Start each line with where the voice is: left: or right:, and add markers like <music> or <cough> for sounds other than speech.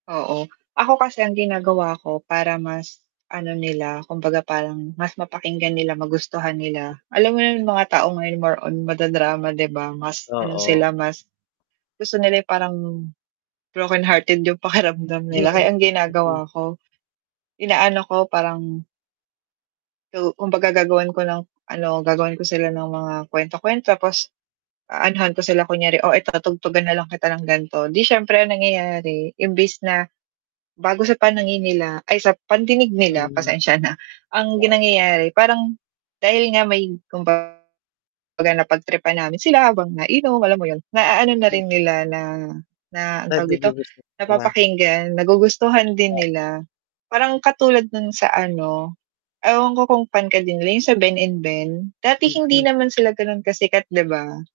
right: Oo, ako kasi ang ginagawa ko para mas ano nila, kumbaga parang mas mapakinggan nila magustuhan nila. Alam mo na yung mga tao ngayon more on mada-drama di ba. Mas, ano
left: Oo.
right: sila mas gusto nila yung parang broken hearted yung pakiramdam <chuckles> nila kaya
left: <unintelligible>
right: ang
left: Mm.
right: ginagawa ko, inaano ko parang so, kumbaga gagawan ko ng ano, gagawan ko sila ng mga kwento-kwento, tapos aanuhan ko sila kunyari, "Oh, eto tugtugan na lang kita ng ganto," di siyempre ang nangyayari imbes na, bago sa panangin nila ay sa pandinig nila
left: Mhm,
right: pasensya na, ang
left: oo.
right: ginangyayari parang dahil nga may kumbaga napagtripan namin sila habang nainom, alam mo yun. Naaano na
left: <unintelligible>
right: rin nila na na ang
left: Dahil
right: tawag dito,
left: nagugustuhan nila.
right: napapakinggan, nagugustuhan din
left: O
right: nila parang katulad ng sa ano, ewan ko kung fan ka din nila yung sa Ben and Ben, dati hindi
left: Mhm.
right: naman sila ganon kasikat di ba?